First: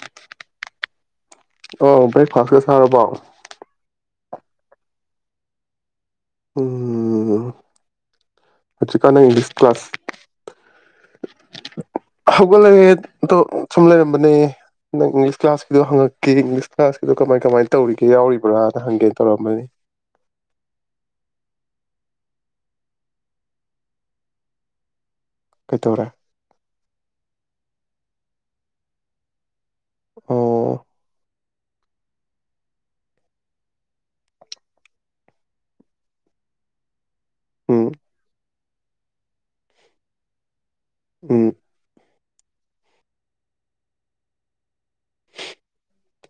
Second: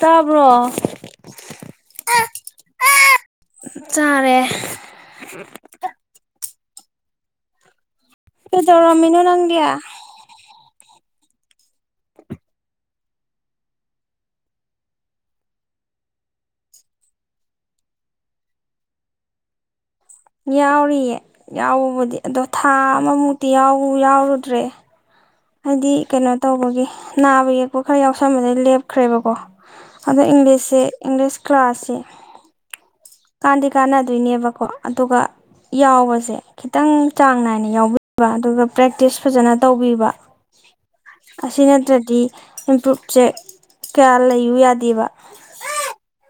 ꯇꯥꯕ꯭ꯔꯣ ꯑꯣ ꯕ꯭ꯔꯦꯛꯐꯥꯁꯀ ꯁꯥꯔꯕꯣ ꯆꯥꯔꯦ ꯎꯝ ꯍꯧꯖꯤꯛꯀꯥꯟ ꯑꯩꯗꯔꯃꯤꯅꯣ ꯅꯪ ꯏꯪꯂꯤꯁ ꯂꯒꯌꯥ ꯀ꯭ꯂꯥꯁ ꯍꯧꯒꯠꯂꯛꯑꯦ ꯑꯗꯣ ꯁꯨꯝ ꯂꯩꯔꯝꯕꯅꯦ ꯅꯪ ꯏꯪꯂꯤꯁ ꯀ꯭ꯂꯥꯁꯀꯤꯗꯣ ꯍꯪꯉꯛꯀꯦ ꯏꯪꯂꯤꯁ ꯀ꯭ꯂꯥꯁꯀꯤꯗꯣ ꯀꯃꯥꯏ ꯀꯃꯥꯏꯅ ꯇꯧꯔꯤꯒꯦ ꯌꯥꯎꯔꯤꯕ꯭ꯔꯥꯅ ꯍꯪꯒꯦꯅ ꯇꯧꯔꯝꯕꯅꯤ ꯌꯥꯎꯔꯤꯌꯦ ꯌꯥꯎꯎꯨꯕꯨꯗꯤ ꯑꯗꯣ ꯊꯥ ꯑꯃꯃꯨꯛꯇꯤ ꯌꯥ ꯌꯥꯎꯔꯨꯗ꯭ꯔꯦ ꯍꯥꯏꯗꯤ ꯀꯩꯇꯧꯔꯦ ꯀꯩꯅꯣ ꯇꯧꯕꯒꯤ ꯅꯥꯕ ꯌꯦꯛꯄ ꯈꯔ ꯌꯥꯎꯁ ꯁꯕꯗꯩ ꯂꯦꯞꯈ꯭ꯔꯦꯕꯀꯣ ꯑꯗ ꯏꯪꯂꯤꯁꯦ ꯑꯣ ꯏꯪꯂꯤ ꯀ꯭ꯂꯥꯁꯦ ꯀꯥꯟꯗꯤ ꯀꯥꯟꯅꯗꯣꯏꯅꯦꯕꯀꯣ ꯑꯗꯨꯒ ꯌꯥꯎꯕꯁꯦ ꯈꯤꯇꯪ ꯆꯥꯡ ꯅꯥꯏꯅ ꯎꯝ ꯌꯥꯎꯕꯤꯕ ꯑꯗꯨꯒ ꯄ꯭ꯔꯦꯛꯇꯤꯁ ꯐꯖꯅ ꯇꯧꯕꯤꯕ ꯎꯝ ꯑꯁꯤ ꯅꯠꯇ꯭ꯔꯗꯤ ꯏꯝꯄ꯭ꯔꯨꯞ ꯆꯦꯛ ꯀꯌꯥ ꯂꯩꯌꯨ ꯌꯥꯗꯦꯕ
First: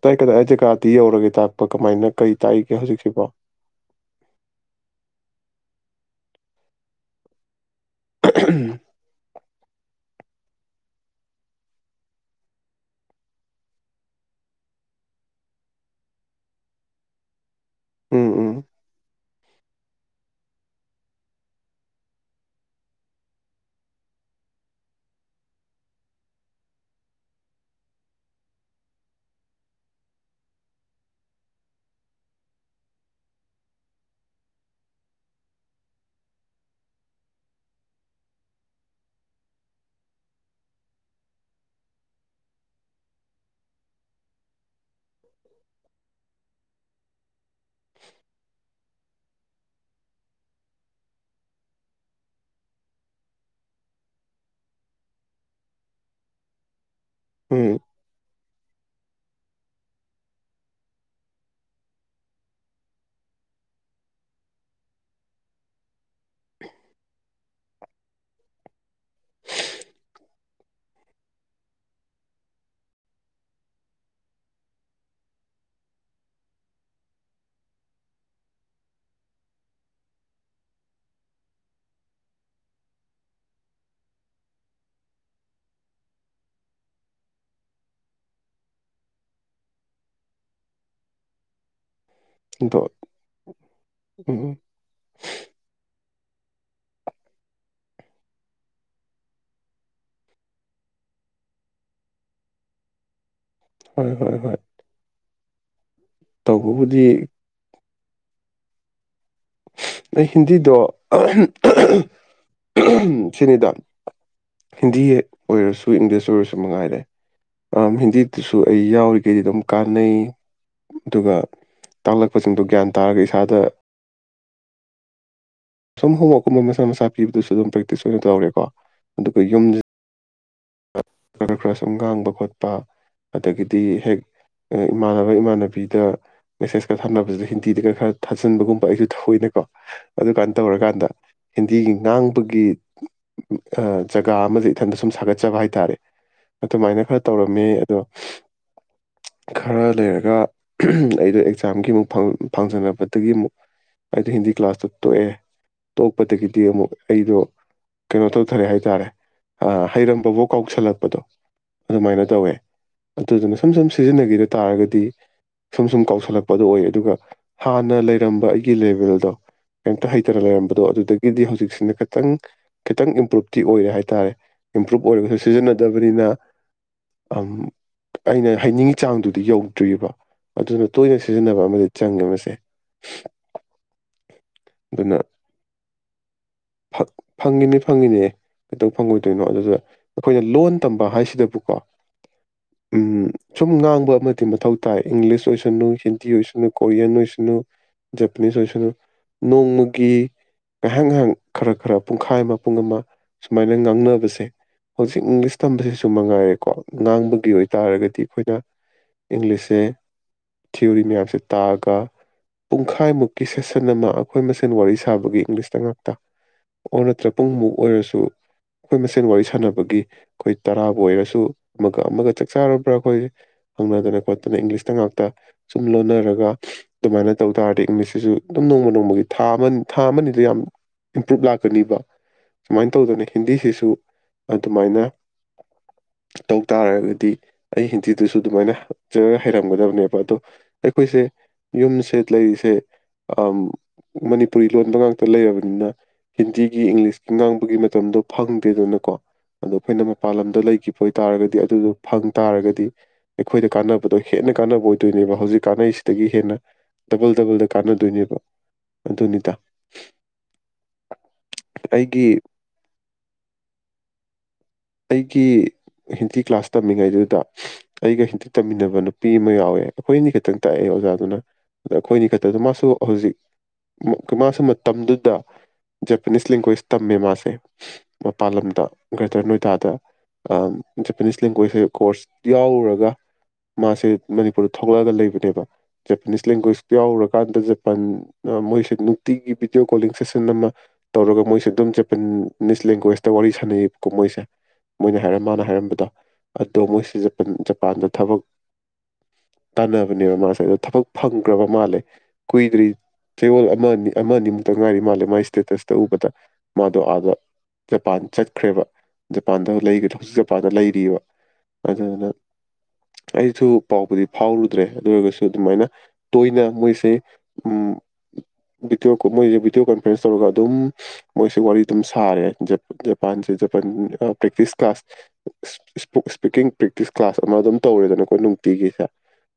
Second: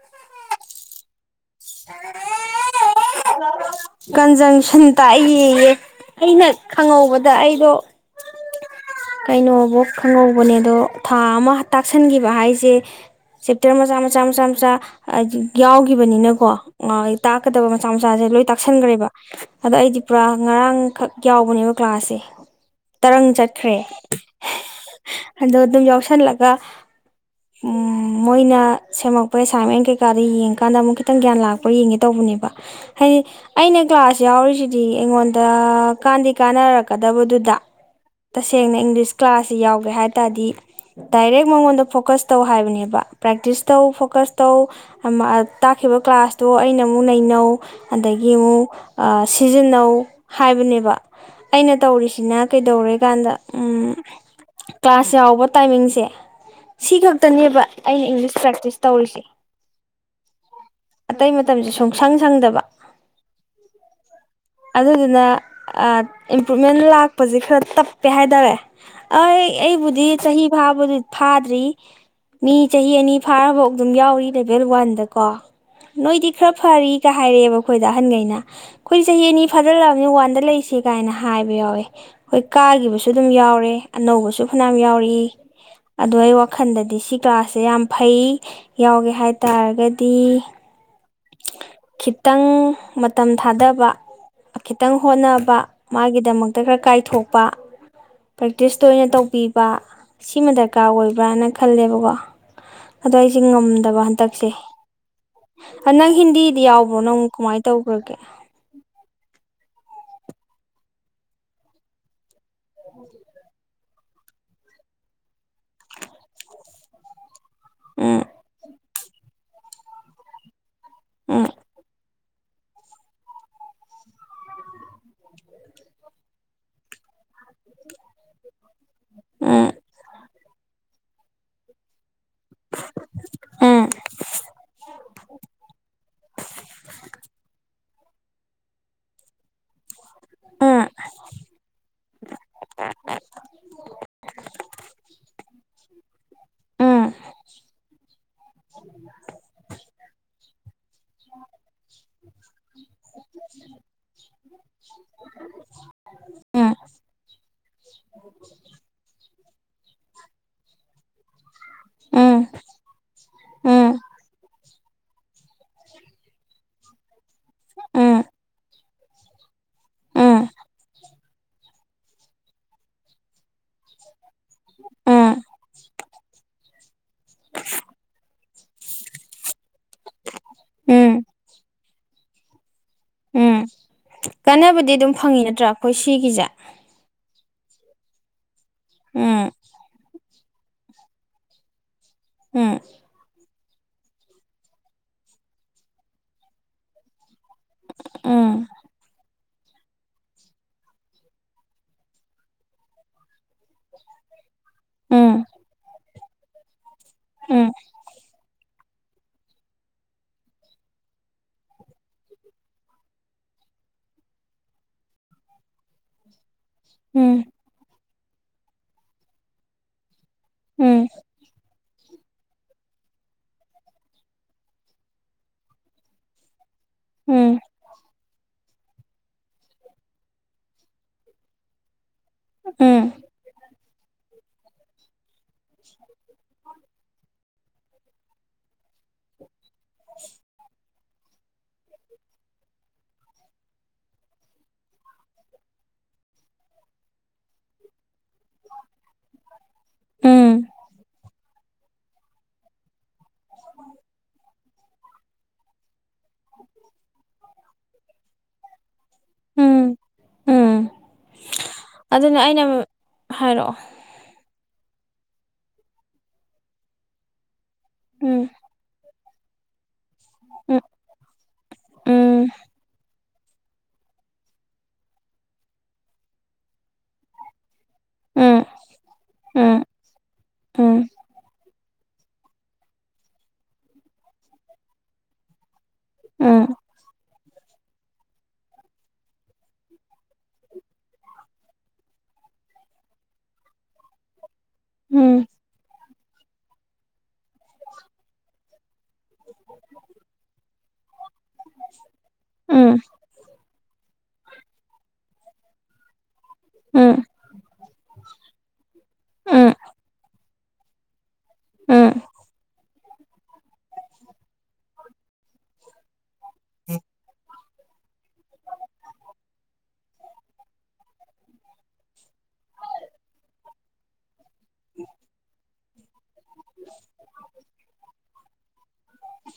ꯇꯥꯏ ꯀꯗꯥꯏ ꯑꯩ ꯖꯒꯥꯥꯗꯤ ꯌꯧꯔꯦ ꯇ ꯀꯃꯥꯏꯅ ꯀꯔꯤ ꯇꯥꯛꯏꯒꯦ ꯍꯧꯖꯤꯛꯁꯤꯕꯣ ꯀꯟꯖꯪꯁꯟ ꯇꯥꯛ ꯌꯦꯡꯉꯦ ꯑꯩꯅ ꯈꯪꯍꯧꯕꯗ ꯑꯩꯗꯣ ꯀꯥꯏꯩꯅꯉꯕꯣꯛ ꯈꯪꯍꯧꯕꯅꯦ ꯑꯗꯣ ꯊꯥ ꯑꯃ ꯇꯥꯛꯁꯟꯈꯤꯕ ꯍꯥꯏꯁꯦ ꯆꯦꯞꯇꯔ ꯃꯆꯥ ꯃꯆꯥ ꯃꯆꯥ ꯃꯆꯥ ꯃꯆꯥ ꯑꯥ ꯌꯥꯎꯒꯤꯕꯅꯤꯅꯀꯣ ꯇꯥꯛꯀꯗꯕ ꯃꯆꯥ ꯃꯆꯥꯁꯦ ꯎꯝ ꯂꯣꯏ ꯇꯥꯛ ꯎꯝ ꯌꯥꯎꯁꯟꯒꯔꯦꯕ ꯑꯗꯣ ꯑꯩꯗꯤ ꯄꯨꯔꯥ ꯉꯔꯥꯡꯈꯛ ꯌꯥꯎꯕꯅꯦꯕ ꯀ꯭ꯂꯥꯁꯁꯦ ꯇꯔꯪ ꯆꯠꯈ꯭ꯔꯦ ꯑꯗꯣ ꯑꯗꯨꯝ ꯌꯥꯎꯁꯜꯂꯒ ꯃꯣꯏꯅ ꯁꯦꯝꯃꯛꯄ ꯑꯦꯁꯥꯏꯃꯦꯟ ꯀꯩꯀꯥꯗꯣ ꯌꯦꯡꯀꯥꯟꯗ ꯑꯃꯨꯛ ꯈꯤꯇꯪ ꯒ꯭ꯌꯥꯟ ꯂꯥꯛꯄ ꯌꯦꯡꯒꯦ ꯇꯧꯕꯅꯦꯕ ꯍꯥꯏꯗꯤ ꯑꯩꯅ ꯀ꯭ꯂꯥꯁ ꯌꯥꯎꯔꯤꯁꯤꯗꯤ ꯑꯩꯉꯣꯟꯗ ꯀꯥꯟꯗꯤ ꯀꯥꯟꯅꯔꯛꯀꯗꯕꯗꯨꯗ ꯇꯁꯦꯡꯅ ꯏꯪꯂꯤꯁ ꯀ꯭ꯂꯥꯁꯁꯤ ꯌꯥꯎꯒꯦ ꯍꯥꯏ ꯇꯥꯔꯗꯤ ꯗꯥꯏꯔꯦꯛ ꯃꯉꯣꯟꯗ ꯐꯣꯀꯁ ꯇꯧ ꯍꯥꯏꯕꯅꯦꯕ ꯄ꯭ꯔꯦꯛꯇꯤꯁ ꯇꯧ ꯐꯣꯀꯁ ꯇꯧ ꯑꯥ ꯇꯥꯛꯈꯤꯕ ꯀ꯭ꯂꯥꯁꯇꯣ ꯑꯩꯅ ꯃꯨ ꯅꯩꯅꯧ ꯑꯩ ꯒꯤ ꯑꯃꯨꯛ ꯁꯤꯖꯤꯟꯅꯧ ꯍꯥꯏꯕꯅꯦꯕ ꯑꯩꯅ ꯇꯧꯔꯤꯁꯤꯅ ꯀꯩꯗꯧꯔꯦ ꯀꯥꯟꯗ ꯀ꯭ꯂꯥꯁ ꯌꯥꯎꯕ ꯇꯥꯏꯃꯤꯡꯁꯦ ꯁꯤ ꯈꯛꯇꯅꯦꯕ ꯎꯝ ꯑꯩꯅ ꯏꯪꯂꯤꯁ ꯄ꯭ꯔꯦꯛꯇꯤꯁ ꯇꯧꯔꯤꯁꯦ ꯑꯇꯩ ꯃꯇꯝꯁꯦ ꯁꯨꯡꯁꯪ ꯁꯪꯗꯕ ꯑꯗꯨꯗꯨꯅ ꯑꯥ ꯏꯝꯄ꯭ꯔꯨꯚꯃꯦꯟ ꯂꯥꯛꯄꯁꯦ ꯈꯔ ꯇꯞꯄꯦ ꯍꯥꯏ ꯇꯔꯦ ꯑꯩ ꯑꯩꯕꯨꯗꯤ ꯆꯍꯤ ꯐꯥꯕꯗꯤ ꯐꯥꯗ꯭ꯔꯤ ꯃꯤ ꯆꯍꯤ ꯑꯅꯤ ꯐꯥꯔꯐꯥꯎ ꯑꯗꯨꯝ ꯌꯥꯎꯔꯤ ꯂꯦꯚꯦꯜ ꯋꯥꯟꯗꯀꯣ ꯅꯣꯏꯗꯤ ꯈꯔ ꯐꯔꯤꯒ ꯍꯥꯏꯔꯛꯑꯦꯕ ꯑꯩꯈꯣꯏ ꯗ ꯑꯍꯟꯈꯩꯅ ꯑꯩꯈꯣꯏ ꯆꯍꯤ ꯑꯅꯤ ꯐꯥꯖꯤꯜꯂꯛꯑꯕꯅꯤ ꯋꯥꯟꯗ ꯂꯩꯁ ꯀꯥꯏꯅ ꯍꯥꯏꯕ ꯌꯥꯎꯋꯦ ꯑꯩꯈꯣꯏ ꯀꯥꯒꯤꯈꯤꯕꯁꯨ ꯑꯗꯨꯝ ꯌꯥꯎꯔꯦ ꯑꯅꯧꯕꯁꯨ ꯐꯅꯌꯥꯝ ꯌꯥꯎꯔꯛꯏ ꯑꯗꯣ ꯑꯩ ꯋꯥꯈꯜꯗꯗꯤ ꯁꯤ ꯀ꯭ꯂꯥꯁꯁꯦ ꯌꯥꯝ ꯐꯩ ꯌꯥꯎꯒꯦ ꯍꯥꯏ ꯇꯥꯔꯒꯗꯤ ꯈꯤꯇꯪ ꯑꯗꯣ ꯃꯇꯝ ꯊꯥꯗꯕ ꯎꯝ ꯈꯤꯇꯪ ꯍꯣꯠꯅꯕ ꯃꯥꯒꯤ ꯒꯤ ꯗꯃꯛꯇ ꯈꯔ ꯀꯥꯏꯊꯣꯛꯄ ꯄ꯭ꯔꯦꯛꯇꯤꯁ ꯇꯣꯏꯅ ꯇꯧꯕꯤꯕ ꯁꯤꯃ ꯗꯔꯀꯥꯔ ꯑꯣꯏꯕ꯭ꯔꯅ ꯈꯜꯂꯦꯕꯀꯣ ꯑꯗꯣ ꯆ ꯉꯝꯗꯕ ꯍꯣꯏ ꯍꯣꯏ ꯍꯟꯗꯛꯁꯦ ꯍꯣꯏ ꯅꯪ ꯍꯤꯟꯗꯤ ꯌꯥꯎꯕ꯭ꯔꯣ ꯇꯧꯕꯕꯨꯗꯤ ꯅꯪ ꯀꯃꯥꯏꯅ ꯇꯧ [unintelligible] ꯑꯩ ꯍꯤꯟꯗꯤꯗꯣ [unintelligible] ꯁꯤꯅꯤꯗ ꯍꯤꯟꯗꯤ ꯑꯣꯏꯔꯁꯨ ꯏꯪꯂꯤꯁ ꯑꯣꯏꯔꯁꯨ ꯃꯉꯥꯏꯔꯦ ꯑ ꯎꯝ ꯍꯤꯟꯗꯤꯗꯨꯁꯨ ꯑꯩ ꯌꯥꯎꯔꯤꯈꯩꯗꯤ ꯑꯗꯨꯝ ꯀꯥꯟꯅꯩ ꯑꯗꯨꯒ ꯎꯝ ꯇꯥꯛꯂꯛꯄꯁꯤꯡꯗꯣ ꯒ꯭ꯌꯥꯟ ꯇꯥꯔꯒ ꯏꯁꯥꯗ ꯁꯣꯝ ꯍꯣꯝꯋꯥꯛꯀꯨꯝꯕ ꯃꯁꯥ ꯃꯁꯥ ꯄꯤꯕꯗꯨꯁꯨ ꯑꯗꯨꯝ ꯄ꯭ꯔꯦꯛꯇꯤꯁ ꯑꯣꯏꯅ ꯇꯧꯔꯦꯀꯣ ꯑꯗꯨꯒ ꯌꯨꯝ ꯎꯝ ꯈꯔ ꯈꯔ ꯁꯨꯝ ꯉꯥꯡꯕ ꯈꯣꯠꯄ ꯑꯗꯒꯤꯗꯤ ꯎꯝ ꯍꯦꯛ ꯏꯃꯥꯟꯅꯕ ꯏꯃꯥꯟꯅꯕꯤꯗ ꯃꯦꯁꯦꯁ ꯈꯔ ꯊꯥꯅꯕꯁꯤꯗ ꯍꯤꯟꯗꯤꯗꯒ ꯈꯔ ꯊꯥꯖꯤꯟꯕꯒꯨꯝꯕ ꯑꯩꯁꯨ ꯊꯧꯑꯣꯏꯅꯦꯀꯣ ꯑꯗꯨꯀꯥꯟꯅ ꯎꯝ ꯇꯧꯔꯀꯥꯟꯗ ꯍꯤꯟꯗꯤꯒꯤ ꯉꯥꯡꯕꯒꯤ ꯖꯒꯥ ꯑꯃꯗꯤ ꯇꯗ ꯁꯨꯝ ꯁꯥꯒꯠ ꯆꯕ ꯍꯥꯏꯇꯔꯦ ꯑꯗꯨꯃꯥꯏꯅ ꯎꯝ ꯈꯔ ꯇꯧꯔꯝꯃꯦ ꯑꯗꯣ ꯈꯔ ꯂꯩꯔꯒ ꯑꯩꯗꯣ ꯑꯦꯛꯖꯥꯝꯒꯤ ꯑꯃꯨꯛ ꯐꯥꯡ ꯐꯥꯡꯖꯅꯕꯗꯒꯤ ꯑꯃꯨꯛ ꯑꯩꯗꯣ ꯍꯤꯟꯗꯤ ꯀ꯭ꯂꯥꯁꯇꯣ ꯇꯣꯛꯑꯦ ꯇꯣꯛꯄꯗꯒꯤꯗꯤ ꯎꯝ ꯑꯃꯨꯛ ꯑꯩꯗꯣ ꯀꯩꯅꯣ ꯇꯧꯊꯔꯦ ꯍꯥꯏꯇꯥꯔꯦ ꯑ ꯍꯩꯔꯝ ꯕꯣ ꯀꯧꯁꯜꯂꯛꯄꯗꯣ ꯑꯗꯨꯃꯥꯏꯅ ꯎꯝ ꯎꯝ ꯇꯧꯋꯦ ꯑꯗꯨꯗꯨꯅ ꯁꯨꯝ ꯁꯨꯝ ꯎꯝ ꯁꯤꯖꯤꯟꯅꯒꯤꯗ ꯇꯥꯔꯒꯗꯤ ꯗꯤ ꯁꯨꯝ ꯁꯨꯝ ꯀꯥꯎꯁꯜꯂꯛꯄꯗꯣ ꯑꯣꯏ ꯑꯗꯨꯒ ꯍꯥꯟꯅ ꯂꯩꯔꯝꯕ ꯑꯩꯒꯤ ꯂꯦꯕꯦꯜꯗꯣ ꯀꯩꯇ ꯍꯩꯇꯅ ꯎꯝ ꯎꯝ ꯂꯩꯔꯝꯕꯗꯣ ꯑꯗꯨꯗꯒꯤꯗꯤ ꯍꯧꯖꯤꯛꯁꯤꯅ ꯈꯤꯇꯪ ꯈꯤꯇꯪ ꯏꯝꯄ꯭ꯔꯨꯞ ꯇꯤ ꯑꯣꯏ ꯍꯥꯏꯇꯥꯔꯦ ꯑꯣꯏꯔꯒꯁꯨ ꯁꯤꯖꯤꯟꯅꯗꯕꯅꯤꯅ ꯑꯩꯅ ꯍꯧꯅꯤꯡꯉꯤ ꯆꯥꯡꯗꯨꯗꯤ ꯌꯧꯗ꯭ꯔꯤꯑꯦꯕ ꯑꯗꯨꯅ ꯇꯣꯏꯅ ꯎꯝ ꯁꯤꯖꯤꯟꯅꯕ ꯑꯃꯗꯤ ꯆꯪꯉꯦ ꯃꯁꯦ ꯎꯝ ꯀꯥꯟꯅꯕꯗꯤ ꯑꯗꯨꯝ ꯑꯗꯨꯅ ꯐꯪꯉꯤ ꯅꯠꯇ꯭ꯔꯥ ꯑꯈꯣꯏ ꯁꯤꯒꯤꯁꯦ ꯐꯪꯉꯤꯅꯦ ꯐꯪꯉꯤꯅꯦ ꯀꯩꯗꯧ ꯐꯪꯉꯣꯏꯗꯣꯏꯅꯣ ꯎꯝ ꯑꯗꯨꯗ ꯑꯩꯈꯣꯏꯅ ꯂꯣꯟ ꯇꯝꯕ ꯍꯥꯏꯁꯤꯗꯕꯨꯀꯣ ꯎꯝ ꯁꯨꯝ ꯉꯥꯡꯕ ꯑꯃꯗꯤ ꯃꯊꯧ ꯇꯥꯏ ꯏꯪꯂꯤꯁ ꯑꯣꯏꯁꯅꯨ ꯍꯤꯟꯗꯤ ꯑꯣꯏꯁꯅꯨ ꯀꯣꯔꯤꯌꯥꯟ ꯑꯣꯏꯁꯅꯨ ꯖꯄꯅꯤꯁ ꯎꯝ ꯑꯣꯏꯁꯅꯨ ꯅꯣꯡꯃꯒꯤ ꯉꯥꯏꯍꯥꯛ ꯉꯥꯏꯍꯥꯛ ꯈꯔ ꯈꯔ ꯄꯨꯡꯈꯥꯏ ꯑꯃ ꯄꯨꯡ ꯑꯃ ꯁꯨꯃꯥꯏꯅ ꯉꯥꯡꯅꯕꯁꯦ ꯍꯧꯖꯤꯛ ꯎꯝ ꯏꯪꯂꯤꯁ ꯇꯝꯕꯁꯤꯁꯨ ꯆꯨꯝ ꯃꯉꯥꯏꯔꯦꯀꯣ ꯉꯥꯡꯕꯒꯤ ꯎꯝ ꯑꯣꯏꯇꯥꯔꯒꯗꯤ ꯑꯩꯈꯣꯏꯅ ꯏꯪꯂꯤꯁꯁꯦ ꯊꯤꯑꯣꯔꯤ ꯃꯌꯥꯝꯁꯦ ꯇꯥꯛꯑꯒ ꯄꯨꯡꯈꯥꯏꯃꯨꯛꯀꯤ ꯁꯦꯁꯟ ꯑꯃ ꯑꯈꯣꯏ ꯃꯁꯦꯟ ꯋꯥꯔꯤ ꯁꯥꯕꯒꯤ ꯏꯪꯂꯤꯁꯇ ꯉꯥꯛꯇ ꯑꯣ ꯅꯠꯇ꯭ꯔ ꯎꯝ ꯄꯨꯡꯃꯨꯛ ꯑꯣꯏꯔꯁꯨ ꯑꯩꯈꯣꯏ ꯃꯁꯦꯟ ꯋꯥꯔꯤ ꯁꯥꯟꯅꯕ ꯄꯒꯤ ꯑꯈꯣꯏ ꯇꯔꯥꯕꯨ ꯎꯝ ꯑꯣꯏꯔꯁꯨ ꯑꯃꯒ ꯑꯃꯒ ꯆꯥꯛ ꯆꯥꯔꯕ꯭ꯔꯥ ꯑꯈꯣꯏ ꯍꯪꯅꯗꯅ ꯈꯣꯠꯇꯅ ꯏꯪꯂꯤꯁꯇ ꯉꯥꯛꯇ ꯁꯨꯝ ꯂꯣꯟꯅꯔꯒ ꯑꯗꯨꯃꯥꯏꯅ ꯇꯧ ꯎꯝ ꯇꯥꯔꯗꯤ ꯏꯪꯃꯤꯁꯁꯤꯁꯨ ꯑꯗꯨꯝ ꯅꯣꯡꯃ ꯅꯣꯡꯃꯒꯤ ꯊꯥ ꯑꯃ ꯊꯥ ꯑꯃꯅꯤꯗ ꯌꯥꯝ ꯏꯝꯄ꯭ꯔꯨꯨꯞ ꯂꯥꯛꯀꯅꯤꯕ ꯁꯨꯃꯥꯏꯅ ꯎꯝ ꯇꯧꯗꯅ ꯍꯤꯟꯗꯤꯁꯤꯁꯨ ꯑꯗꯨꯃꯥꯏꯅ ꯇꯧ ꯇꯥꯔꯒꯗꯤ ꯑꯩ ꯍꯤꯟꯗꯤꯗꯨꯁꯨ ꯑꯗꯨꯃꯥꯏꯅ ꯆ ꯍꯩꯔꯝꯒꯗꯕꯅꯦꯕ ꯑꯗꯣ ꯑꯩꯈꯣꯏꯁꯦ ꯌꯨꯝꯁꯦ ꯂꯩꯔꯤꯁꯦ ꯑꯥ ꯃꯅꯤꯄꯨꯔꯤ ꯂꯣꯟꯕ ꯉꯥꯛꯇ ꯂꯩꯔꯕꯅꯤꯅ ꯍꯤꯟꯗꯤꯒꯤ ꯏꯪꯂꯤꯁꯀꯤ ꯉꯥꯡꯕꯒꯤ ꯃꯇꯝꯗꯣ ꯐꯪꯗꯦꯗꯅꯀꯣ ꯑꯗꯣ ꯑꯈꯣꯏꯅ ꯃꯄꯥꯟ ꯂꯝꯗ ꯂꯩꯈꯤꯕ ꯑꯣꯏꯇꯥꯥꯔꯒꯗꯤ ꯑꯗꯨꯗꯨꯣ ꯐꯪ ꯇꯥꯔꯒꯗꯤ ꯑꯩꯈꯣꯏꯗ ꯀꯥꯟꯅꯕꯗꯣ ꯍꯦꯟꯅ ꯀꯥꯟꯅꯕ ꯑꯣꯏꯗꯣꯏꯅꯦꯕ ꯍꯧꯖꯤꯛ ꯀꯥꯟꯅꯩꯁꯤꯗꯒꯤ ꯍꯦꯟꯅ ꯗꯕꯜ ꯗꯕꯜꯗ ꯀꯥꯟꯅꯗꯣꯏꯅꯦꯕ ꯑꯗꯨꯅꯤꯗ ꯎꯝ ꯎꯝ ꯑꯩꯒꯤ ꯑꯗꯨꯅꯦ ꯑꯩꯅ ꯍꯥꯏꯔꯛꯑꯣ ꯑꯩꯒꯤ ꯍꯤꯟꯗꯤ ꯀ꯭ꯂꯥꯁ ꯇꯝꯃꯤꯉꯩꯗꯨꯗ ꯑꯩꯒ ꯍꯤꯟꯗꯤ ꯎꯝ ꯇꯝꯃꯤꯟꯅꯕꯅ ꯄꯤ ꯑꯃ ꯌꯥꯎꯋꯦ ꯑꯈꯣꯏꯅꯤ ꯈꯇꯪ ꯎꯝ ꯇꯥꯛꯑꯦ ꯑꯣꯖꯥꯗꯨꯅ ꯑꯗ ꯑꯈꯣꯏꯅꯤ ꯎꯝ ꯈꯇꯗꯤ ꯃꯥꯁꯨ ꯍꯧꯖꯤꯛ ꯃꯥꯁꯨ ꯃꯇꯝꯗꯨꯗ ꯖꯄꯅꯤꯁ ꯂꯦꯡꯒ꯭ꯣꯏꯁ ꯇꯝꯃꯦ ꯃꯥꯁꯦ ꯃꯄꯥꯜ ꯎꯝ ꯂꯝꯗ ꯒꯔ꯭ꯦꯇꯔ ꯅꯣꯏꯗ ꯎꯝ ꯇꯥꯥꯗ ꯑ ꯎꯝ ꯖꯄꯦꯅꯤꯁ ꯂꯦꯡꯒ꯭ꯋꯦꯁ ꯀꯣꯔꯁ ꯌꯥꯎꯔꯨꯔꯒ ꯃꯥꯁꯦ ꯃꯅꯤꯄꯨꯔꯗ ꯊꯣꯛꯂꯛꯑꯒ ꯂꯩꯕꯅꯦꯕ ꯖꯄꯅꯤꯁ ꯎꯝ ꯂꯦꯡꯒ꯭ꯋꯦꯇ ꯌꯥꯎꯔꯀꯥꯟꯗ ꯖ ꯇꯝ ꯃꯣꯏꯁꯦ ꯅꯨꯡꯇꯤꯒꯤ ꯕꯤꯗꯤꯑꯣ ꯀꯣꯂꯤꯡ ꯁꯦꯁꯟ ꯑꯃ ꯇꯧꯔꯒ ꯃꯣꯏꯁꯦ ꯑꯗꯨꯝ ꯆꯖꯄꯟꯅꯤꯁ ꯂꯦꯡꯒ꯭ꯋꯦꯁꯇ ꯋꯥꯔꯤ ꯁꯥꯟꯅꯩꯌꯦꯕꯀꯣ ꯃꯣꯏꯁꯦ ꯃꯣꯏꯅ ꯍꯥꯏꯔ ꯎꯝ ꯎꯝ ꯎꯝ ꯃꯥꯅ ꯍꯥꯏꯔꯝꯕꯗ ꯑꯗꯣ ꯃꯣꯏꯁꯤ ꯖꯄꯟ ꯖꯄꯥꯟꯗ ꯊꯕꯛ ꯇꯥꯟꯅꯕꯅꯦꯕ ꯃꯥꯁꯦ ꯑꯗꫭ ꯊꯕꯛ ꯐꯪꯈ꯭ꯔꯕ ꯃꯥꯜꯂꯦ ꯎꯝ ꯀꯨꯏꯗ꯭ꯔꯤ ꯎꯝ ꯆꯌꯣꯜ ꯑꯃ ꯑꯅꯤ ꯑꯃ ꯑꯅꯤ ꯃꯨꯛꯇ ꯉꯥꯏꯔꯤ ꯃꯥꯜꯂꯦ ꯃꯥꯥꯏ ꯏꯁꯇꯦꯇꯁꯇ ꯎꯕꯗ ꯃꯥꯗꯣ ꯎꯝ ꯑꯥꯗ ꯖꯄꯥꯟ ꯆꯠꯈ꯭ꯔꯦꯕ ꯖꯄꯥꯟꯗ ꯂꯩꯒ ꯍꯧꯖꯤꯛ ꯖꯄꯥꯟꯗ ꯂꯩꯔꯤꯕ ꯑꯗꯨꯗꯨꯅ ꯑꯩꯁꯨ ꯄꯥꯎꯕꯨꯗꯤ ꯐꯥꯎꯔꯨꯗ꯭ꯔꯦ ꯑꯗꯨ ꯑꯣꯏꯔꯒꯁꯨ ꯑꯗꯨꯝ ꯃꯥꯏꯅ ꯇꯣꯏꯅ ꯃꯣꯏꯁꯦ ꯎꯝ ꯚꯗꯤꯑꯣ ꯃꯣꯏꯁꯦ ꯚꯤꯗꯤꯑꯣ ꯀꫭꯟꯐ꯭ꯔꯦꯟꯁ ꯇꯧꯔꯒ ꯑꯗꯨꯝ ꯃꯣꯏꯁꯦ ꯋꯥꯔꯤ ꯑꯗꯨꯝ ꯁꯥꯔꯦ ꯖꯄꯥꯟꯁꯦ ꯖꯄꯥꯟ ꯄ꯭ꯔꯦꯛꯇꯤꯁ ꯀ꯭ꯂꯥꯁ ꯏꯁ ꯁ꯭ꯄꫭ ꯁ꯭ꯄꫭ ꯄꯤꯀꯤꯡ ꯄ꯭ꯔꯦꯛꯇꯤꯁ ꯀ꯭ꯂꯥꯁ ꯑꯃ ꯑꯗꯨꯝ ꯇꯧꯔꯦꯗꯅꯀꯣ ꯅꯨꯡꯇꯤꯒꯤꯁꯦ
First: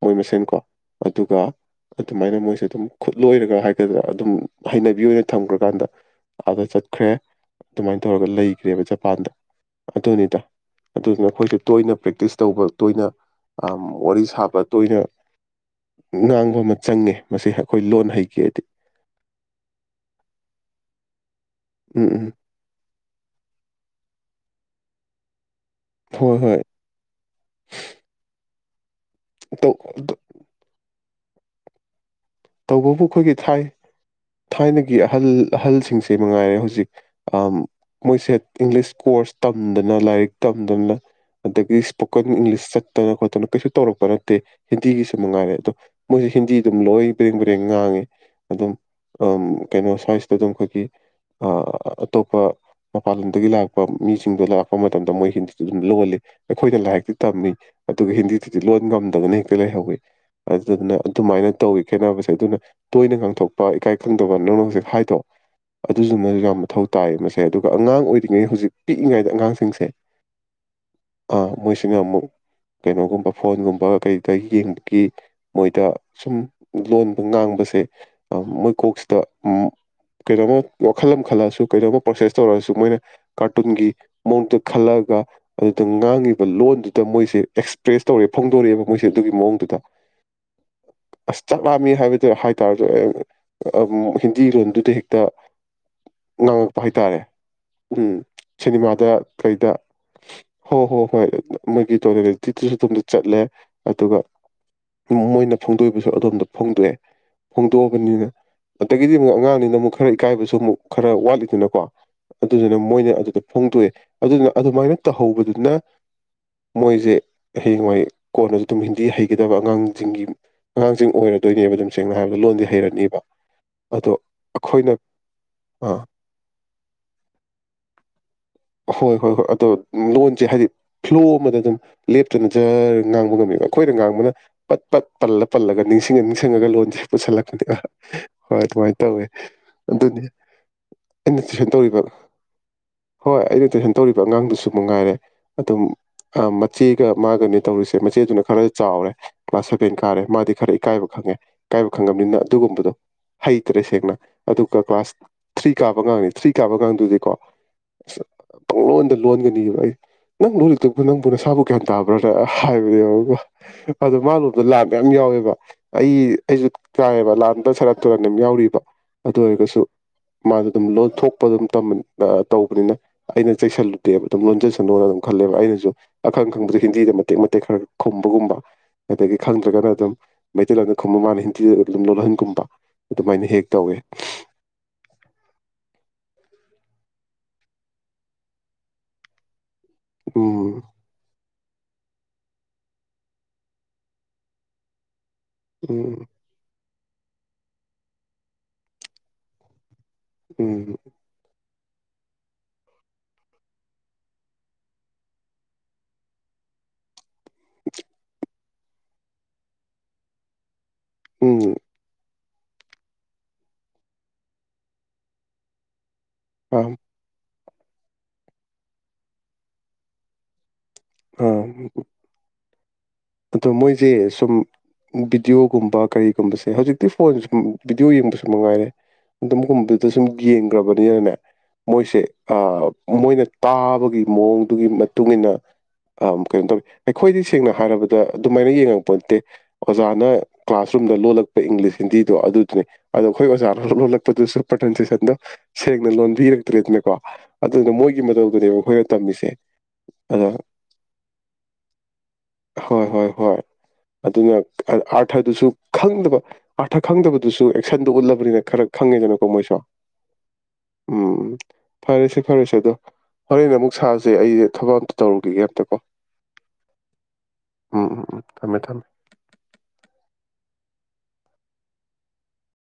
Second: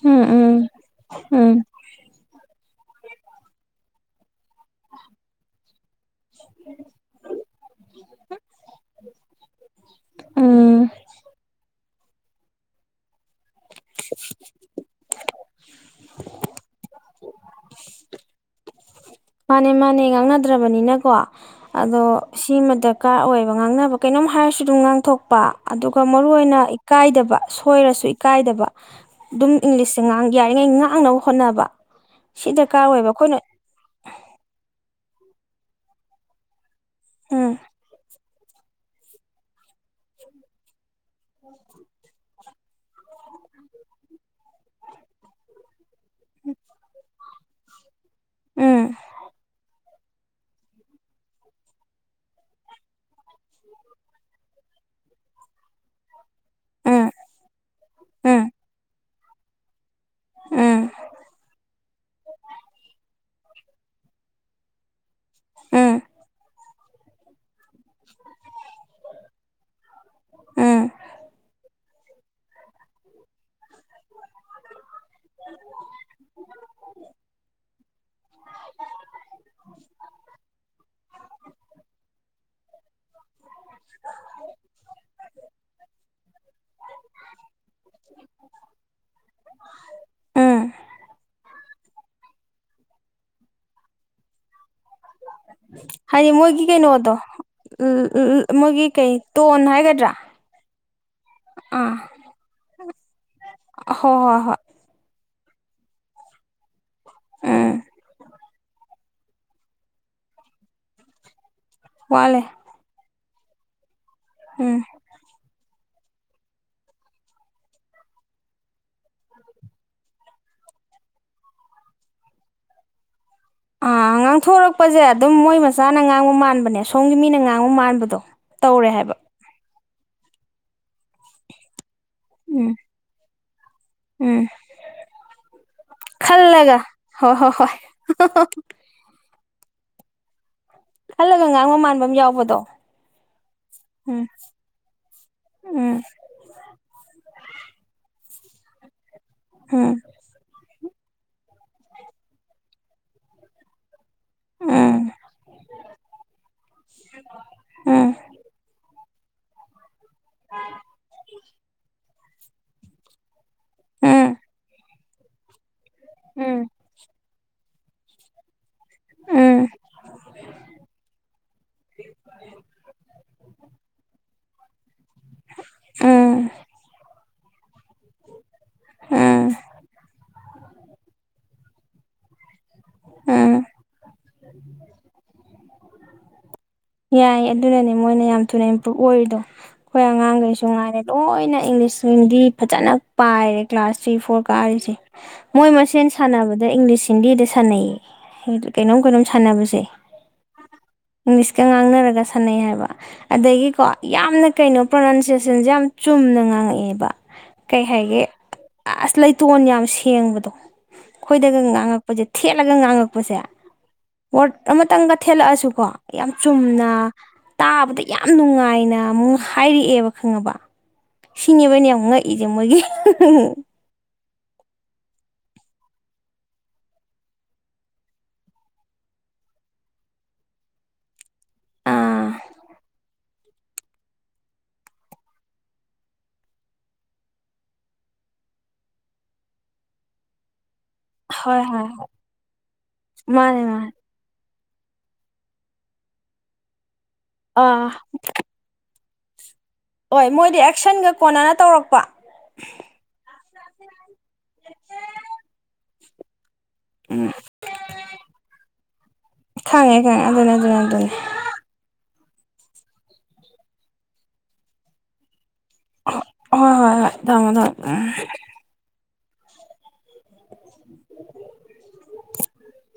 ꯃꯣꯏ ꯃꯁꯦꯟꯀꯣ ꯎꯝ ꯑꯗꯨꯒ ꯎꯝ ꯑꯗꯨꯃꯥꯏꯅ ꯃꯣꯏꯁꯦ ꯑꯗꯨꯝ ꯈꯨꯠꯂꯣꯏꯔꯒ ꯍꯥꯏꯒꯗꯔ ꯑꯗꯨꯝ ꯍꯩꯅꯕꯤ ꯑꯣꯏꯅ ꯊꯝꯈ꯭ꯔꯀꯥꯟꯗ ꯑꯥꯗ ꯆꯠꯈ꯭ꯔꯦ ꯑꯗꯨꯃꯥꯏꯅ ꯇꯧꯔꯒ ꯂꯩꯈ꯭ꯔꯦꯕ ꯖꯄꯥꯟꯗ ꯑꯗꯨꯅꯤꯗ ꯎꯝ ꯑꯗꯨꯗꯨꯅ ꯑꯩꯈꯣꯏꯁꯨ ꯇꯣꯏ ꯅ ꯄ꯭ꯔꯦꯛꯇꯤꯁ ꯇꯧꯕ ꯇꯣꯏꯅ ꯑꯝ ꯋꯥꯔꯤ ꯁꯥꯕ ꯇꯣꯏꯅ ꯉꯥꯡꯕ ꯑꯃ ꯆꯪꯉꯦ ꯃꯁꯤ ꯑꯩꯈꯣꯏ ꯂꯣꯟ ꯍꯩꯒꯦ ꯍꯥꯏꯗꯤ ꯃꯥꯅꯦ ꯃꯥꯅꯦ ꯉꯥꯡꯅꯗ꯭ꯔꯕꯅꯤꯅꯀꯣ ꯑꯗꯣ ꯎꯝ ꯎꯝ ꯁꯤꯃ ꯗꯔꯀꯥꯔ ꯑꯣꯏꯕ ꯉꯥꯡꯅꯕ ꯀꯩꯅꯣꯝ ꯍꯥꯏꯔꯁꯨ ꯑꯗꯨꯝ ꯉꯥꯡꯊꯣꯛꯄ ꯑꯗꯨꯒ ꯃꯔꯨꯅ ꯍꯣꯏ ꯍꯣꯏ ꯑꫭꯏꯅ ꯏꯀꯥꯏꯗꯕ ꯁꯣꯏꯔꯁꯨ ꯏꯀꯥꯏꯗꯕ ꯑꯗꯨꯝ ꯏꯪꯂꯤꯁꯁꯦ ꯉꯥꯡ ꯌꯥꯔꯤꯉꯩ ꯉꯥꯡꯅꯕ ꯍꯣꯠꯅꯕ ꯁꯤ ꯗꯔꯀꯥꯔ ꯇꯧꯕꯕꯨ ꯑꯣꯏꯌꯦꯕ ꯑꯩꯈꯣꯏꯒꯤ ꯑꯩꯈꯣꯏꯅ ꯊꯥꯏ ꯊꯥꯏꯅꯒꯤ ꯑꯍꯜ ꯑꯍꯜꯁꯤꯡꯁꯦ ꯃꯉꯥꯏꯔꯦ ꯍꯧꯖꯤꯛ ꯑ ꯎꯝ ꯃꯣꯏꯁꯦꯠ ꯏꯪꯂꯤꯁ ꯀꯣꯔꯁ ꯇꯝꯗꯅ ꯂꯥꯏꯔꯤꯛ ꯇꯝꯗꯅ ꯑꯗꯒꯤ ꯏꯁꯄꯣꯀꯟ ꯏꯪꯂꯤꯁ ꯆꯠꯇꯅ ꯈꯣꯠꯇꯅ ꯀꯩꯁꯨ ꯇꯧꯔꯛꯄ ꯅꯠꯇꯦ ꯍꯤꯟꯗꯤꯒꯤꯁꯨ ꯃꯉꯥꯏꯔꯦ ꯑꯗꯣ ꯃꯣꯏꯁꯦ ꯍꯤꯟꯗꯤ ꯑꯗꯨꯝ ꯂꯣꯏ ꯕꯔꯦꯡ ꯕꯔꯦꯡ ꯉꯥꯡꯉꯤ ꯑꯗꯨꯝ ꯎꯝ ꯀꯩꯅꯣꯁꯦ ꯁ꯭ꯋꯥꯏꯁꯤꯗ ꯑꯗꯨꯝ ꯑꯩꯈꯣꯏꯒꯤ ꯑꯇꯣꯞꯄ ꯃꯄꯥꯟ ꯂꯝꯗꯒꯤ ꯂꯥꯛꯄ ꯃꯤꯁꯤꯡꯗꯣ ꯂꯥꯛꯄ ꯃꯇꯝꯗ ꯃꯣꯏ ꯍꯤꯟꯗꯤꯗꯨ ꯑꯗꯨꯝ ꯂꯣꯜꯂꯤ ꯑꯩꯈꯣꯏꯅ ꯎꯝ ꯂꯥꯏꯔꯤꯛꯇꯤ ꯇꯝꯃꯤ ꯑꯗꯨꯒ ꯎꯝ ꯍꯤꯟꯗꯤꯗꯨꯗꯤ ꯂꯣꯟ ꯉꯝꯅꯤ ꯇꯧꯅꯤ ꯍꯦꯛꯇ ꯂꯩꯍꯧꯋꯤ ꯎꯝ ꯑꯗꯨꯗꯨꯅ ꯑꯗꯨꯃꯥꯏꯅ ꯇꯧꯋꯥ ꯈꯦꯠꯅꯕꯁꯦ ꯑꯗꯨꯅ ꯇꯣꯏꯅ ꯉꯪꯊꯣꯛꯄ ꯏꯀꯥꯏ ꯈꯪꯗꯕ ꯅꯪꯅ ꯍꯧꯖꯤꯛ ꯍꯥꯏꯗꯣ ꯎꯝ ꯑꯗꯨꯁꯨꯃꯁꯨ ꯌꯥꯝ ꯃꯊꯧ ꯇꯥꯏ ꯃꯁꯦ ꯑꯗꯨꯒ ꯑꯉꯥꯡ ꯑꯣꯏꯔꯤꯉꯩ ꯍꯧꯖꯤꯛ ꯄꯤꯛꯏꯉꯩꯗ ꯑꯉꯥꯡꯁꯤꯡꯁꯦ ꯎꯝ ꯃꯣꯏꯁꯤꯅ ꯑꯃꯨꯛ ꯀꯩꯅꯣꯒꯨꯝꯕ ꯐꯣꯟꯒꯨꯝꯕ ꯀꯩꯗ ꯌꯦꯡꯕꯒꯤ ꯃꯣꯏꯗ ꯁꯨꯝ ꯂꯣꯟꯕ ꯉꯥꯡꯕꯁꯦ ꯃꯣꯏ ꯀꯣꯛꯁꯤꯗ ꯀꯩꯅꯣꯝꯃ ꯋꯥꯈꯜ ꯑꯃ ꯈꯜꯂꯛꯑꯁꯨ ꯀꯩꯗꯣꯝꯃ ꯄ꯭ꯔꯣꯁꯦꯁ ꯇꯧꯔꯛꯑꯁꯨ ꯃꯣꯏꯅ ꯀꯥꯔꯇꯨꯟꯒꯤ ꯃꯑꯣꯡꯗꯨ ꯈꯜꯂꯛꯑꯒ ꯑꯗꯨꯗ ꯉꯥꯡꯉꯤꯕ ꯂꯣꯟꯗꯨꯗ ꯃꯣꯏꯁꯦ ꯑꯦꯛꯁꯄ꯭ꯔꯦꯁ ꯇꯧꯔꯦ ꯐꯣꯡꯗꯣꯔꯛꯑꯦꯕ ꯃꯣꯏꯁꯦ ꯑꯗꯨꯒꯤ ꯃꯑꯣꯡꯗꯨꯗ ꯎꯝ ꯑꯁ ꯆꯥꯛꯂꯥꯝꯃꯤ ꯍꯥꯏꯕꯗ ꯍꯥꯏꯇꯥꯔꯁꯨꯣ ꯑꯦ ꯍꯤꯟꯗꯤ ꯂꯣꯟꯗꯨꯗꯤ ꯍꯦꯛ ꯍꯥꯏꯗꯤ ꯃꯣꯏꯒꯤ ꯀꯩꯅꯣꯗꯣ ꯎꯝ ꯃꯣꯏꯒꯤ ꯁꯤꯅꯦꯃꯥꯗ ꯀꯩ ꯇꯣꯟ ꯀꯩꯗ ꯍꯥꯏꯒꯗ꯭ꯔꯥ ꯍꯣ ꯍꯣ ꯍꯣꯏ ꯑꯥ ꯃꯣꯏꯒꯤ ꯇꯣꯟ [unintelligible] ꯆꯠꯂꯦ ꯍꯣꯏ ꯑꯗꯨꯒ ꯍꯣꯏ ꯍꯣꯏ ꯃꯣꯏꯅ ꯐꯣꯡꯗꯣꯛꯕꯁꯨ ꯑꯣꯝ ꯐꯣꯡꯗꯣꯛꯑꯦ ꯎꯝ ꯐꯣꯡꯗꯣꯛꯑꯕꯅꯤꯅ ꯑꯗꯒꯤꯗꯤ ꯑꯃꯨꯛ ꯑꯉꯥꯡꯅꯤꯅ ꯑꯃꯨꯛ ꯈꯔ ꯏꯀꯥꯏꯕꯁꯨ ꯑꯃꯨꯛ ꯈꯔ ꯋꯥꯠꯂꯤꯗꯅ ꯀꯣ ꯋꯥꯠꯂꯦ ꯑꯗꯨꯗꯨꯅ ꯃꯣꯏꯅ ꯑꯗꯨꯗ ꯐꯣꯡꯗꯣꯛꯏ ꯑꯗꯨꯅ ꯎꯝ ꯑꯗꯨꯃꯥꯏꯅ ꯇꯧꯍꯧꯕꯗꯨ ꯑꯗꯨꯅ ꯃꯣꯏꯁꯦ ꯍꯌꯦꯡꯋꯥꯥꯏ ꯀꯣꯟꯅꯁꯨ ꯑꯗꯨꯝ ꯍꯤꯟꯗꯤ ꯍꯩꯒꯗꯕ ꯑꯉꯥꯡꯁꯤꯡꯒꯤ ꯑꯉꯥꯡꯁꯤꯡ ꯑꯣꯏꯔ ꯇ ꯑꯗꯣꯏꯅꯦꯕ ꯑꯗꯨꯝ ꯁꯦꯡꯅ ꯍꯥꯏꯕꯗ ꯂꯣꯟꯗꯤ ꯍꯩꯔꯅꯤꯕ ꯑꯥ ꯑꯗꯣ ꯑꯩꯈꯣꯏꯅ ꯉꯥꯡꯊꯣꯔꯛꯄꯁꯦ ꯑꯗꯨꯝ ꯃꯣꯏ ꯑ ꯃꯆꯥꯅ ꯉꯥꯡꯕ ꯃꯥꯟꯕꯅꯦ ꯁꯣꯝꯒꯤ ꯃꯤꯅ ꯉꯥꯡꯕ ꯃꯥꯟꯕꯗꯣ ꯇꯧꯔꯦ ꯍꯥꯏꯕ ꯍꯣꯏ ꯍꯣꯏ ꯍꯣꯏ ꯑꯗꯣ ꯂꯣꯟꯁꯦ ꯍꯥꯏꯗꯤ ꯐ꯭ꯂꯣ ꯑꯃꯗ ꯑꯗꯨꯝ ꯂꯦꯞꯇꯅ ꯎꯝ ꯖꯔ ꯉꯥꯡꯕ ꯉꯝꯃꯦꯕ ꯑꯩꯈꯣꯏꯅ ꯉꯥꯡꯕꯅ ꯎꯝ ꯄꯠ ꯄꯠ ꯄꯜꯂ ꯄꯜꯂꯒ ꯅꯤꯡꯁꯤꯡ ꯅꯤꯡꯁꯤꯡꯉꯒ ꯈꯜꯂꯒ ꯂꯣꯟꯁꯦ ꯍꯣꯏ ꯍꯣꯏ ꯄꯨꯁꯜꯂꯛꯀꯅꯤ ꯍꯣꯏ ꯍꯣꯏ ꯑꯗꯨꯃꯥꯏꯅ ꯇꯧꯋꯦ ꯑꯗꯨꯅꯤ ꯑꯩꯅ ꯈꯜꯂꯒ ꯇꯨꯏꯁꯟ ꯉꯥꯡꯕ ꯇꯧꯔꯤꯕ ꯃꯥꯟꯕ ꯑꯃ ꯌꯥꯎꯕꯗꯣ ꯍꯣꯏ ꯑꯩꯅ ꯇꯨꯏꯁꯟ ꯇꯧꯔꯤꯕ ꯎꯝ ꯑꯉꯥꯡꯗꯨꯁꯨ ꯃꯉꯥꯏꯔꯦ ꯑꯗꯨꯝ ꯎꯝ ꯃꯆꯦꯒ ꯃꯥꯒꯅꯤ ꯇꯧꯔꯤꯁꯦ ꯃꯆꯦꯗꯨꯅ ꯈꯔ ꯆꯥꯎꯔꯦ ꯀꯂꯥꯁ ꯁꯚꯦꯟ ꯎꯝ ꯀꯥꯔꯦ ꯃꯥꯗꯤ ꯈꯔ ꯏꯀꯥꯏꯕ ꯈꯪꯉꯦ ꯏꯀꯥꯏꯕ ꯈꯪꯉꯕꯅꯤꯅ ꯑꯗꯨꯒꯨꯝꯕꯗꯣ ꯍꯩꯇꯔꯦ ꯁꯦꯡꯅ ꯑꯗꯨꯒ ꯎꯝ ꯀ꯭ꯂꯥꯁ ꯊ꯭ꯔꯤ ꯀꯥꯕꯒꯤꯅ ꯊ꯭ꯔꯤ ꯀꯥꯕꯒꯗꯨꯗꯤꯀꯣ ꯎꯝ ꯑꯁ ꯂꯣꯟ ꯂꯣꯟꯒꯅꯤꯕ ꯑꯩ ꯅꯪ ꯣꯜ ꯇ ꯅꯪ ꯄꯨꯅ ꯁꯥꯕꯨ ꯀꯦꯕ ꯄ꯭ꯔꯗꯛ ꯍꯥꯏꯕꯗꯤ ꯌꯦꯡ ꯑꯗꯣ ꯎꯝ ꯃꯥꯂꯣꯝꯗ ꯂꯥꯟꯗ ꯌꯥꯝ ꯌꯥꯎꯋꯦꯕ ꯑꯩ ꯑꯩꯁꯨ ꯎꯝ ꯆꯥꯏꯑꯕ ꯂꯗ ꯁꯔ ꯇꯅꯤꯝ ꯌꯥꯎꯔꯤꯕ ꯑꯗꯨ ꯎꯝ ꯑꯣꯏꯔꯒꯁꯨ ꯃꯥꯅ ꯑꯗꯨꯝ ꯂꯣꯟꯊꯣꯛꯄ ꯑꯗꯨꯝ ꯇꯧꯕꯅꯤꯅ ꯑꯩꯅ ꯆꯩꯁꯜꯂꯨꯗꯦꯕ ꯑꯗꯨꯝ ꯂꯣꯟꯖꯁꯅꯣꯅ ꯑꯗꯨꯝ ꯈꯜꯂꯦꯕ ꯑꯩꯅꯁꯨ ꯑꯈꯪ ꯎꯝ ꯈꯪꯕꯗ ꯍꯤꯟꯗꯤꯗ ꯃꯇꯦꯛ ꯃꯇꯦꯛ ꯈꯔ ꯈꯨꯝꯕꯒꯨꯝꯕ ꯑꯗꯒꯤ ꯎꯝ ꯈꯪꯗ꯭ꯔꯒꯅ ꯑꯗꯨꯝ ꯅ ꯈꯪꯕ ꯃꯥꯅ ꯍꯤꯟꯗꯤꯗ ꯑꯗꯨꯨꯝ ꯂꯣꯟꯍꯟꯒꯨꯝꯕ ꯑꯗꯨꯃꯥꯏꯅ ꯍꯦꯛ ꯎꯝ ꯇꯧꯋꯦ ꯌꯥꯏ ꯑꯗꯨꯅꯅꯦ ꯃꯣꯏꯅ ꯌꯥꯝ ꯊꯨꯅ ꯏꯝꯄ꯭ꯔꯨꯨꯞ ꯑꯣꯏꯔꯤꯗꯣ ꯑꯩꯈꯣꯏ ꯑꯉꯥꯡꯈꯩꯁꯨ ꯎꯝ ꯉꯥꯏꯔꯦ ꯂꯣꯏꯅ ꯏꯪꯂꯤꯁ ꯍꯤꯟꯗꯤ ꯐꯖꯅ ꯄꯥꯏꯔꯦ ꯀ꯭ꯂꯥꯁ ꯊ꯭ꯔꯤ ꯐꯣꯔ ꯀꯥꯔꯤꯁꯦ ꯃꯣꯏ ꯃꯁꯦꯟ ꯎꯝ ꯁꯥꯟꯅꯕꯗ ꯏꯪꯂꯤꯁ ꯤꯟꯗꯤꯗ ꯁꯥꯟꯅꯩ ꯀꯩꯅꯣꯝ ꯀꯩꯅꯣꯝ ꯁꯥꯟꯅꯕꯁꯦ ꯎꯝ ꯀ ꯉꯥꯡꯅꯔꯒ ꯁꯥꯟꯅꯩ ꯍꯥꯏꯕ ꯑꯗꯒꯤꯀꯣ ꯌꯥꯝꯅ ꯀꯩꯅꯣ ꯄ꯭ꯔꯣꯅꯥꯎꯟꯁꯦꯁꯟꯁꯦ ꯌꯥꯝ ꯆꯨꯝꯅ ꯉꯥꯡꯉꯛꯑꯦꯕ ꯀꯩ ꯍꯥꯏꯒꯦ ꯑꯁ ꯂꯩꯇꯣꯟ ꯌꯥꯝ ꯁꯦꯡꯕꯗꯣ ꯑꯩꯈꯣꯏꯗꯒ ꯎꯝ ꯉꯥꯡꯉꯛꯄꯁꯦ ꯊꯦꯠꯂꯒ ꯉꯥꯡꯉꯛꯄꯁꯦ ꯋꯥꯔꯗ ꯑꯃꯇꯪꯒ ꯊꯦꯠꯂꯛꯑꯁꯨ ꯀꯣ ꯌꯥꯝ ꯑꯥ ꯆꯨꯝꯅ ꯇꯥꯕꯗ ꯌꯥꯝ ꯅꯨꯡꯉꯥꯏꯅ ꯑꯃꯨꯛ ꯍꯥꯏꯔꯛꯑꯦꯕ ꯈꯪꯉꯕ ꯁꯤꯅꯦꯕꯅꯦ ꯑꯥ ꯑꯃꯨꯛ ꯉꯛꯏꯁꯦ ꯃꯣꯏꯒꯤ ꯑꯗꯣ ꯃꯣꯏꯁꯦ ꯁꯨꯝ ꯕꯤꯤꯗꯤꯌꯣꯒꯨꯝꯕ ꯀꯔꯤꯒꯨꯝꯕꯁꯦ ꯍꯧꯖꯤꯛꯇꯤ ꯐꯣꯟ ꯁ ꯕꯤꯤꯗꯤꯑꯣ ꯌꯦꯡꯕꯁꯨ ꯃꯉꯥꯏꯔꯦ ꯑꯗꯨꯝꯒꯨꯝꯕꯗꯨꯗ ꯁꯨꯝ ꯌꯦꯡꯈ꯭ꯔꯕꯅꯤꯅꯅꯦ ꯃꯣꯏꯁꯦ ꯑꯥ ꯃꯣꯏꯅ ꯇꯥꯕꯒꯤ ꯃꯑꯣꯡꯗꯨꯒꯤ ꯃꯇꯨꯡ ꯀꯩꯅꯣ ꯇꯧꯋ ꯑꯩꯈꯣꯏꯗꯤ ꯁꯦꯡꯅ ꯍꯥꯏꯔꯕꯗ ꯗ ꯑꯗꯨꯃꯥꯏꯅ ꯌꯦꯡꯉꯛꯄ ꯅꯠꯇꯦ ꯑꯣꯖꯥꯅ ꯀ꯭ꯂꯥꯁꯔꯨꯝꯗ ꯂꯣꯜꯂꯛꯄ ꯍꯣꯏ ꯍꯣꯏ ꯏꯪꯂꯤꯁ ꯍꯤꯟꯗꯤꯗꯣ ꯑꯗꯨꯗꯨꯅꯤ ꯑꯗꯣ ꯑꯩꯈꯣꯏ ꯃꯥꯅꯦ ꯑꯣꯖꯥꯅ ꯃꯥꯅꯦ ꯂꯣꯜꯂꯛꯄꯗꯨꯁꯨ ꯄꯟꯁꯤꯁ ꯑꯗꯨꯅꯣ ꯁꯦꯛꯒꯅ ꯂꯣꯟ ꯏꯔꯛꯇ ꯇ ꯂꯩꯗꯃꯦꯀꯣ ꯑꯥ ꯑꯗꯨꯅ ꯃꯣꯏꯒꯤ ꯃꯇꯧꯗꯨꯅꯦꯕ ꯍꯣꯏ ꯇꯝꯃꯤꯁꯦ ꯑꯣꯏ ꯑꯗ ꯃꯣꯏꯗꯤ ꯑꯦꯛꯁꯟꯒ ꯀꯣꯟꯅꯅ ꯇꯧꯔꯛꯄ ꯍꯣꯏ ꯍꯣꯏ ꯍꯣꯏ ꯑꯗꯨꯅ ꯑꯥꯔꯊ ꯈꯪꯗꯕ ꯑꯥꯔꯊ ꯎꯝ ꯈꯪꯗꯕꯗꯨꯁꯨ ꯑꯦꯛꯁꯟꯗꯨ ꯎꯠꯂꯕꯅꯤꯅ ꯈꯔ ꯈꯪꯉꯦꯗꯅꯀꯣ ꯃꯣꯏꯁꯨ ꯈꯪꯉꯦ ꯈꯪꯉꯦ ꯑꯗꯨꯅꯦ ꯑꯗꯨꯅꯦ ꯑꯗꯨꯅꯦ ꯎꯝ ꯐꯔꯦꯁꯦ ꯐꯔꯦꯁꯦ ꯑꯗꯣ ꯍꯣꯔꯦꯟ ꯑꯃꯨꯛ ꯁꯥꯁꯦ ꯑꯩ ꯊꯕꯛ ꯑꯝꯇ ꯇꯧꯔꯨꯈꯤꯒꯦ ꯑꯝꯇꯀꯣ ꯍ ꯍꯣꯏ ꯍꯣꯏ ꯊꯥꯝꯃꯣ ꯊꯝ ꯎꯝ [inaudible]